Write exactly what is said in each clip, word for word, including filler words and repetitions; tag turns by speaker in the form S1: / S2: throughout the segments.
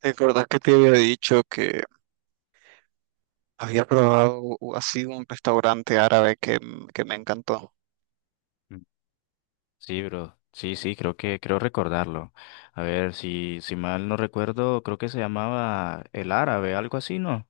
S1: ¿Te acordás que te había dicho que había probado u- así un restaurante árabe que, m- que me encantó?
S2: Mm. Sí, bro. Sí, sí, creo que creo recordarlo. A ver, si si mal no recuerdo, creo que se llamaba El Árabe, algo así, ¿no?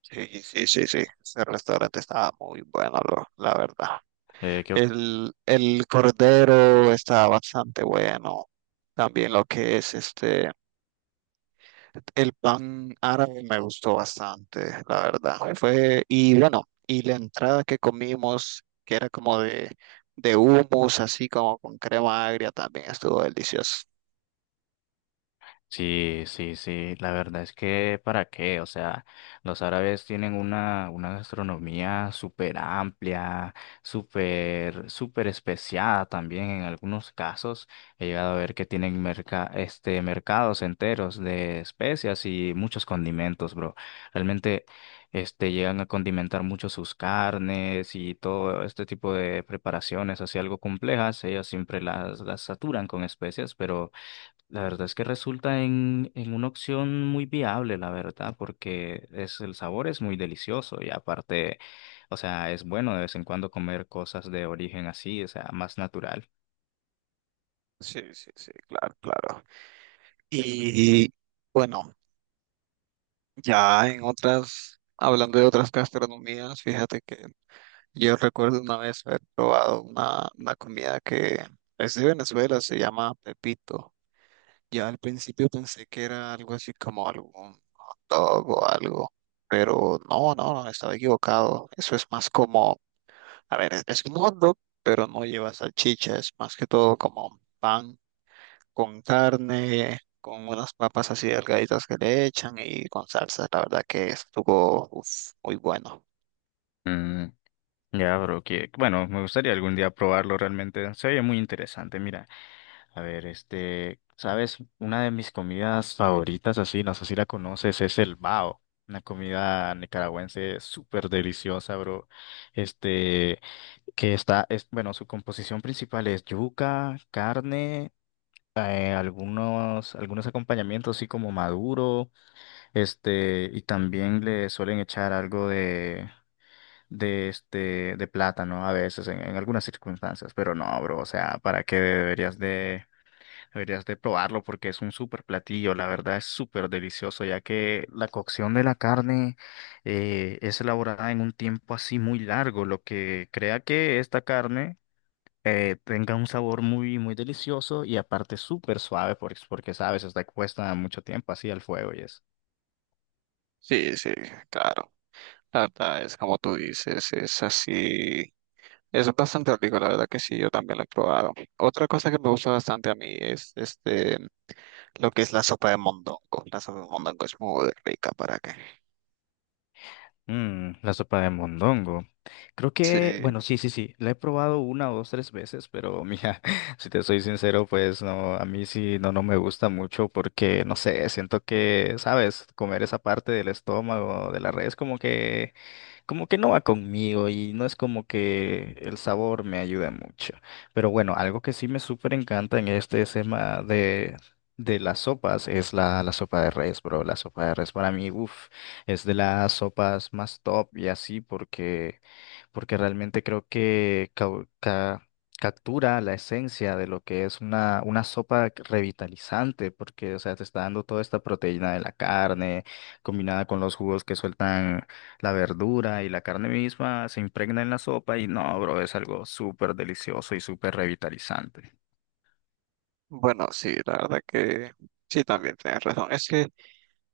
S1: Sí, sí, sí, sí, ese restaurante estaba muy bueno, lo- la verdad.
S2: Eh, ¿qué
S1: El, el cordero estaba bastante bueno. También lo que es este, el pan árabe me gustó bastante, la verdad. Fue, y bueno, y la entrada que comimos, que era como de, de hummus, así como con crema agria, también estuvo delicioso.
S2: Sí, sí, sí, la verdad es que para qué, o sea, los árabes tienen una, una gastronomía súper amplia, súper, súper especiada también en algunos casos. He llegado a ver que tienen merca, este, mercados enteros de especias y muchos condimentos, bro. Realmente, este, llegan a condimentar mucho sus carnes y todo este tipo de preparaciones, así algo complejas. Ellos siempre las, las saturan con especias, pero la verdad es que resulta en, en una opción muy viable, la verdad, porque es, el sabor es muy delicioso y aparte, o sea, es bueno de vez en cuando comer cosas de origen así, o sea, más natural.
S1: Sí, sí, sí, claro, claro. Y bueno, ya en otras, hablando de otras gastronomías, fíjate que yo recuerdo una vez haber probado una, una comida que es de Venezuela, se llama Pepito. Yo al principio pensé que era algo así como algún dog o algo, pero no, no, no, estaba equivocado. Eso es más como, a ver, es es un hot dog, pero no lleva salchicha, es más que todo como pan con carne, con unas papas así delgaditas que le echan y con salsa. La verdad que estuvo uf, muy bueno.
S2: Ya, bro, que bueno, me gustaría algún día probarlo realmente. Se oye muy interesante. Mira, a ver, este, ¿sabes? Una de mis comidas favoritas, así, no sé si la conoces, es el bao. Una comida nicaragüense súper deliciosa, bro. Este, que está, es, bueno, su composición principal es yuca, carne, eh, algunos, algunos acompañamientos así como maduro, este, y también le suelen echar algo de este de plátano a veces en, en algunas circunstancias, pero no, bro, o sea, ¿para qué deberías de deberías de probarlo? Porque es un súper platillo, la verdad es súper delicioso, ya que la cocción de la carne eh, es elaborada en un tiempo así muy largo, lo que crea que esta carne eh, tenga un sabor muy muy delicioso y aparte súper suave porque, porque sabes, está expuesta mucho tiempo así al fuego y es.
S1: Sí, sí, claro. La verdad es como tú dices, es así. Es bastante rico, la verdad que sí, yo también lo he probado. Otra cosa que me gusta bastante a mí es este, lo que es la sopa de mondongo. La sopa de mondongo es muy rica, ¿para qué?
S2: Mm, la sopa de mondongo. Creo
S1: Sí,
S2: que, bueno, sí, sí, sí, la he probado una o dos, tres veces, pero mira, si te soy sincero, pues no, a mí sí, no, no me gusta mucho porque, no sé, siento que, sabes, comer esa parte del estómago, de la res, como que como que no va conmigo y no es como que el sabor me ayude mucho. Pero bueno, algo que sí me súper encanta en este tema de, de las sopas es la, la sopa de res, bro. La sopa de res para mí, uff, es de las sopas más top y así porque, porque realmente creo que cau- ca- captura la esencia de lo que es una, una sopa revitalizante porque, o sea, te está dando toda esta proteína de la carne combinada con los jugos que sueltan la verdura y la carne misma se impregna en la sopa y no, bro, es algo súper delicioso y súper revitalizante.
S1: bueno, sí, la verdad que sí, también tienes razón. Es que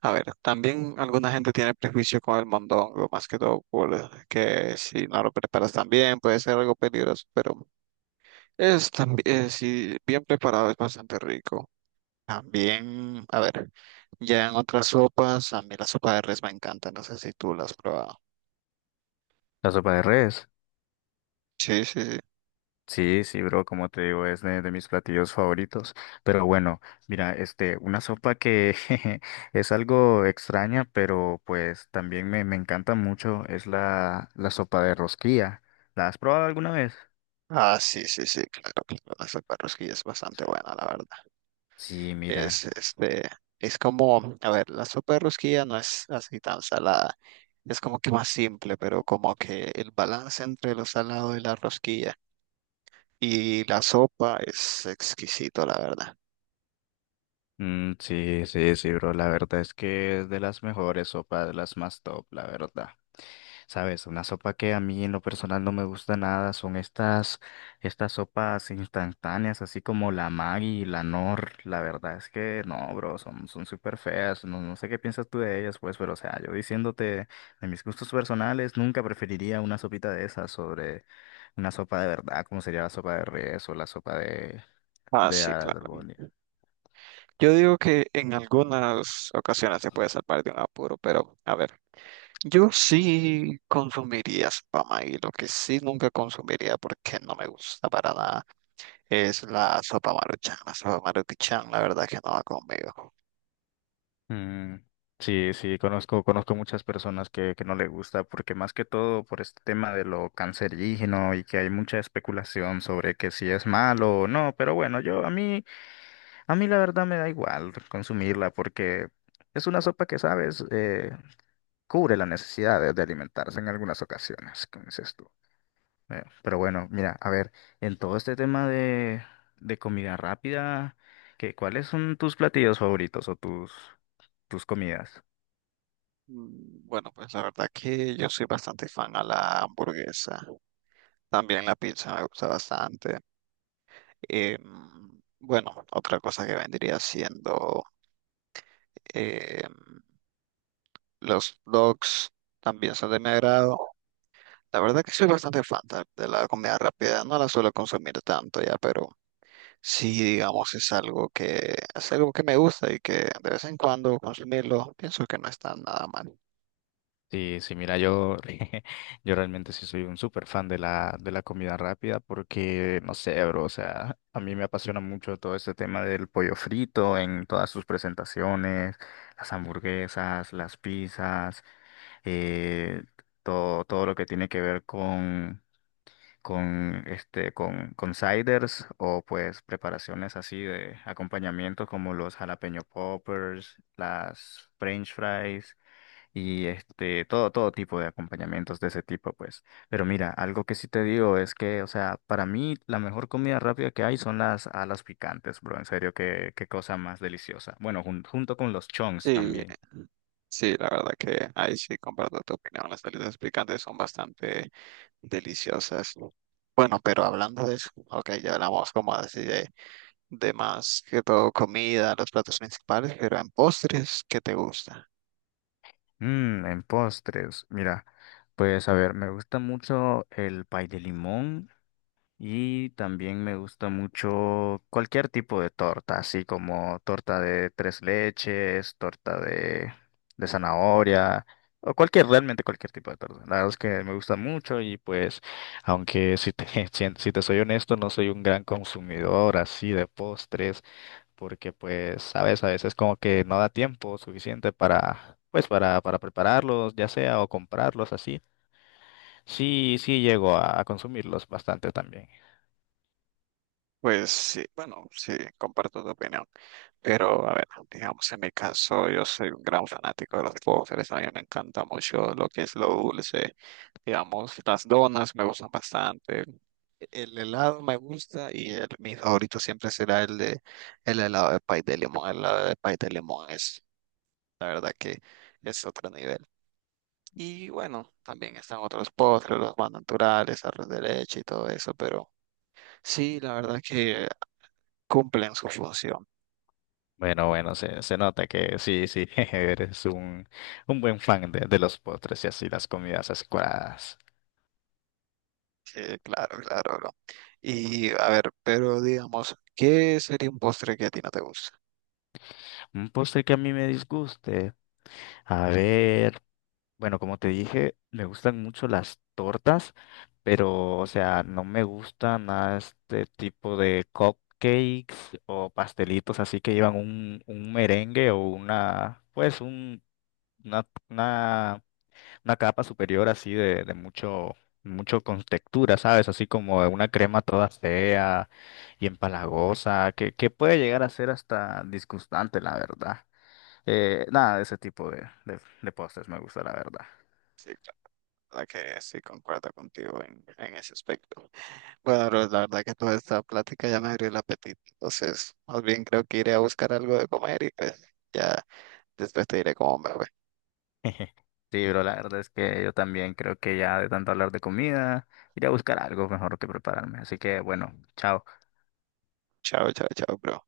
S1: a ver, también alguna gente tiene prejuicio con el mondongo, más que todo por eh, que si no lo preparas tan bien puede ser algo peligroso, pero es también, si bien preparado es bastante rico. También, a ver, ya en otras sopas, a mí la sopa de res me encanta, no sé si tú la has probado.
S2: La sopa de res.
S1: Sí, sí, sí.
S2: Sí, sí, bro, como te digo, es de, de mis platillos favoritos. Pero bueno, mira, este, una sopa que es algo extraña, pero pues también me, me encanta mucho, es la, la sopa de rosquilla. ¿La has probado alguna vez?
S1: Ah, sí, sí, sí, claro, claro, la sopa de res que es bastante buena, la verdad.
S2: Sí, mira.
S1: Es, este, es como, a ver, la sopa de rosquilla no es así tan salada, es como que más simple, pero como que el balance entre lo salado y la rosquilla y la sopa es exquisito, la verdad.
S2: Mm, sí, sí, sí, bro. La verdad es que es de las mejores sopas, de las más top, la verdad. Sabes, una sopa que a mí en lo personal no me gusta nada son estas, estas sopas instantáneas, así como la Maggi y la Nor. La verdad es que no, bro, son, son súper feas. No, no sé qué piensas tú de ellas, pues, pero o sea, yo diciéndote de mis gustos personales, nunca preferiría una sopita de esas sobre una sopa de verdad, como sería la sopa de res o la sopa de,
S1: Ah,
S2: de
S1: sí, claro.
S2: albóndigas.
S1: Yo digo que en algunas ocasiones se puede salvar de un apuro, pero a ver, yo sí consumiría sopa maíz, lo que sí nunca consumiría porque no me gusta para nada es la sopa maruchan. La sopa maruchan, la verdad que no va conmigo.
S2: Mm, sí, sí, conozco, conozco muchas personas que, que no le gusta, porque más que todo por este tema de lo cancerígeno y que hay mucha especulación sobre que si es malo o no, pero bueno, yo a mí, a mí la verdad me da igual consumirla porque es una sopa que, sabes, eh, cubre las necesidades de alimentarse en algunas ocasiones, como dices tú. Eh, pero bueno, mira, a ver, en todo este tema de, de comida rápida, ¿qué, ¿cuáles son tus platillos favoritos o tus, tus comidas?
S1: Mm, bueno, pues la verdad que yo soy bastante fan a la hamburguesa. También la pizza me gusta bastante. Em, bueno, otra cosa que vendría siendo em, los dogs también son de mi agrado. La verdad que soy bastante fan ta- de la comida rápida. No la suelo consumir tanto ya, pero sí, digamos, es algo que es algo que me gusta y que de vez en cuando consumirlo pienso que no está nada mal.
S2: Sí, sí, mira, yo, yo realmente sí soy un súper fan de la, de la comida rápida porque, no sé, bro, o sea, a mí me apasiona mucho todo este tema del pollo frito en todas sus presentaciones, las hamburguesas, las pizzas, eh, todo, todo lo que tiene que ver con, con, este, con, con ciders o pues preparaciones así de acompañamiento como los jalapeño poppers, las french fries y este, todo, todo tipo de acompañamientos de ese tipo, pues. Pero mira, algo que sí te digo es que, o sea, para mí la mejor comida rápida que hay son las alas picantes, bro. En serio, qué, qué cosa más deliciosa. Bueno, jun- junto con los chongs
S1: Sí,
S2: también.
S1: sí, la verdad que ahí sí comparto tu opinión. Las salidas picantes son bastante deliciosas. Bueno, pero hablando de eso, ok, ya hablamos como así de, de más que todo comida, los platos principales, pero en postres, ¿qué te gusta?
S2: Mmm, en postres, mira, pues a ver, me gusta mucho el pay de limón. Y también me gusta mucho cualquier tipo de torta, así como torta de tres leches, torta de, de zanahoria, o cualquier, realmente cualquier tipo de torta. La verdad es que me gusta mucho y pues, aunque si te, si, si te soy honesto, no soy un gran consumidor así de postres, porque pues, sabes, a veces como que no da tiempo suficiente para, pues, para, para prepararlos, ya sea, o comprarlos así. Sí, sí llego a a consumirlos bastante también.
S1: Pues sí, bueno, sí, comparto tu opinión. Pero a ver, digamos en mi caso, yo soy un gran fanático de los postres. A mí me encanta mucho lo que es lo dulce. Digamos, las donas me gustan bastante. El helado me gusta y el- mi favorito siempre será el de el helado de pay de limón. El helado de pay de limón es, la verdad que es otro nivel. Y bueno, también están otros postres, los más naturales, arroz de leche y todo eso, pero sí, la verdad que cumplen su función.
S2: Bueno, bueno, se, se nota que sí, sí, eres un, un buen fan de, de los postres y así las comidas azucaradas.
S1: Sí, claro, claro, bro. Y a ver, pero digamos, ¿qué sería un postre que a ti no te gusta?
S2: Un postre que a mí me disguste. A ver, bueno, como te dije, me gustan mucho las tortas, pero, o sea, no me gusta nada este tipo de cupcakes o pastelitos así que llevan un, un merengue o una, pues, un, una, una una capa superior así de, de mucho, mucho con textura, ¿sabes? Así como una crema toda fea y empalagosa, que, que puede llegar a ser hasta disgustante, la verdad. Eh, nada de ese tipo de, de, de postres me gusta, la verdad.
S1: Sí, claro, la verdad que sí concuerdo contigo en, en ese aspecto. Bueno, bro, la verdad que toda esta plática ya me abrió el apetito. Entonces, más bien creo que iré a buscar algo de comer y pues ya después te diré cómo me fue.
S2: Sí, bro, la verdad es que yo también creo que ya de tanto hablar de comida, iré a buscar algo mejor que prepararme. Así que bueno, chao.
S1: Chao, chao, chao, bro.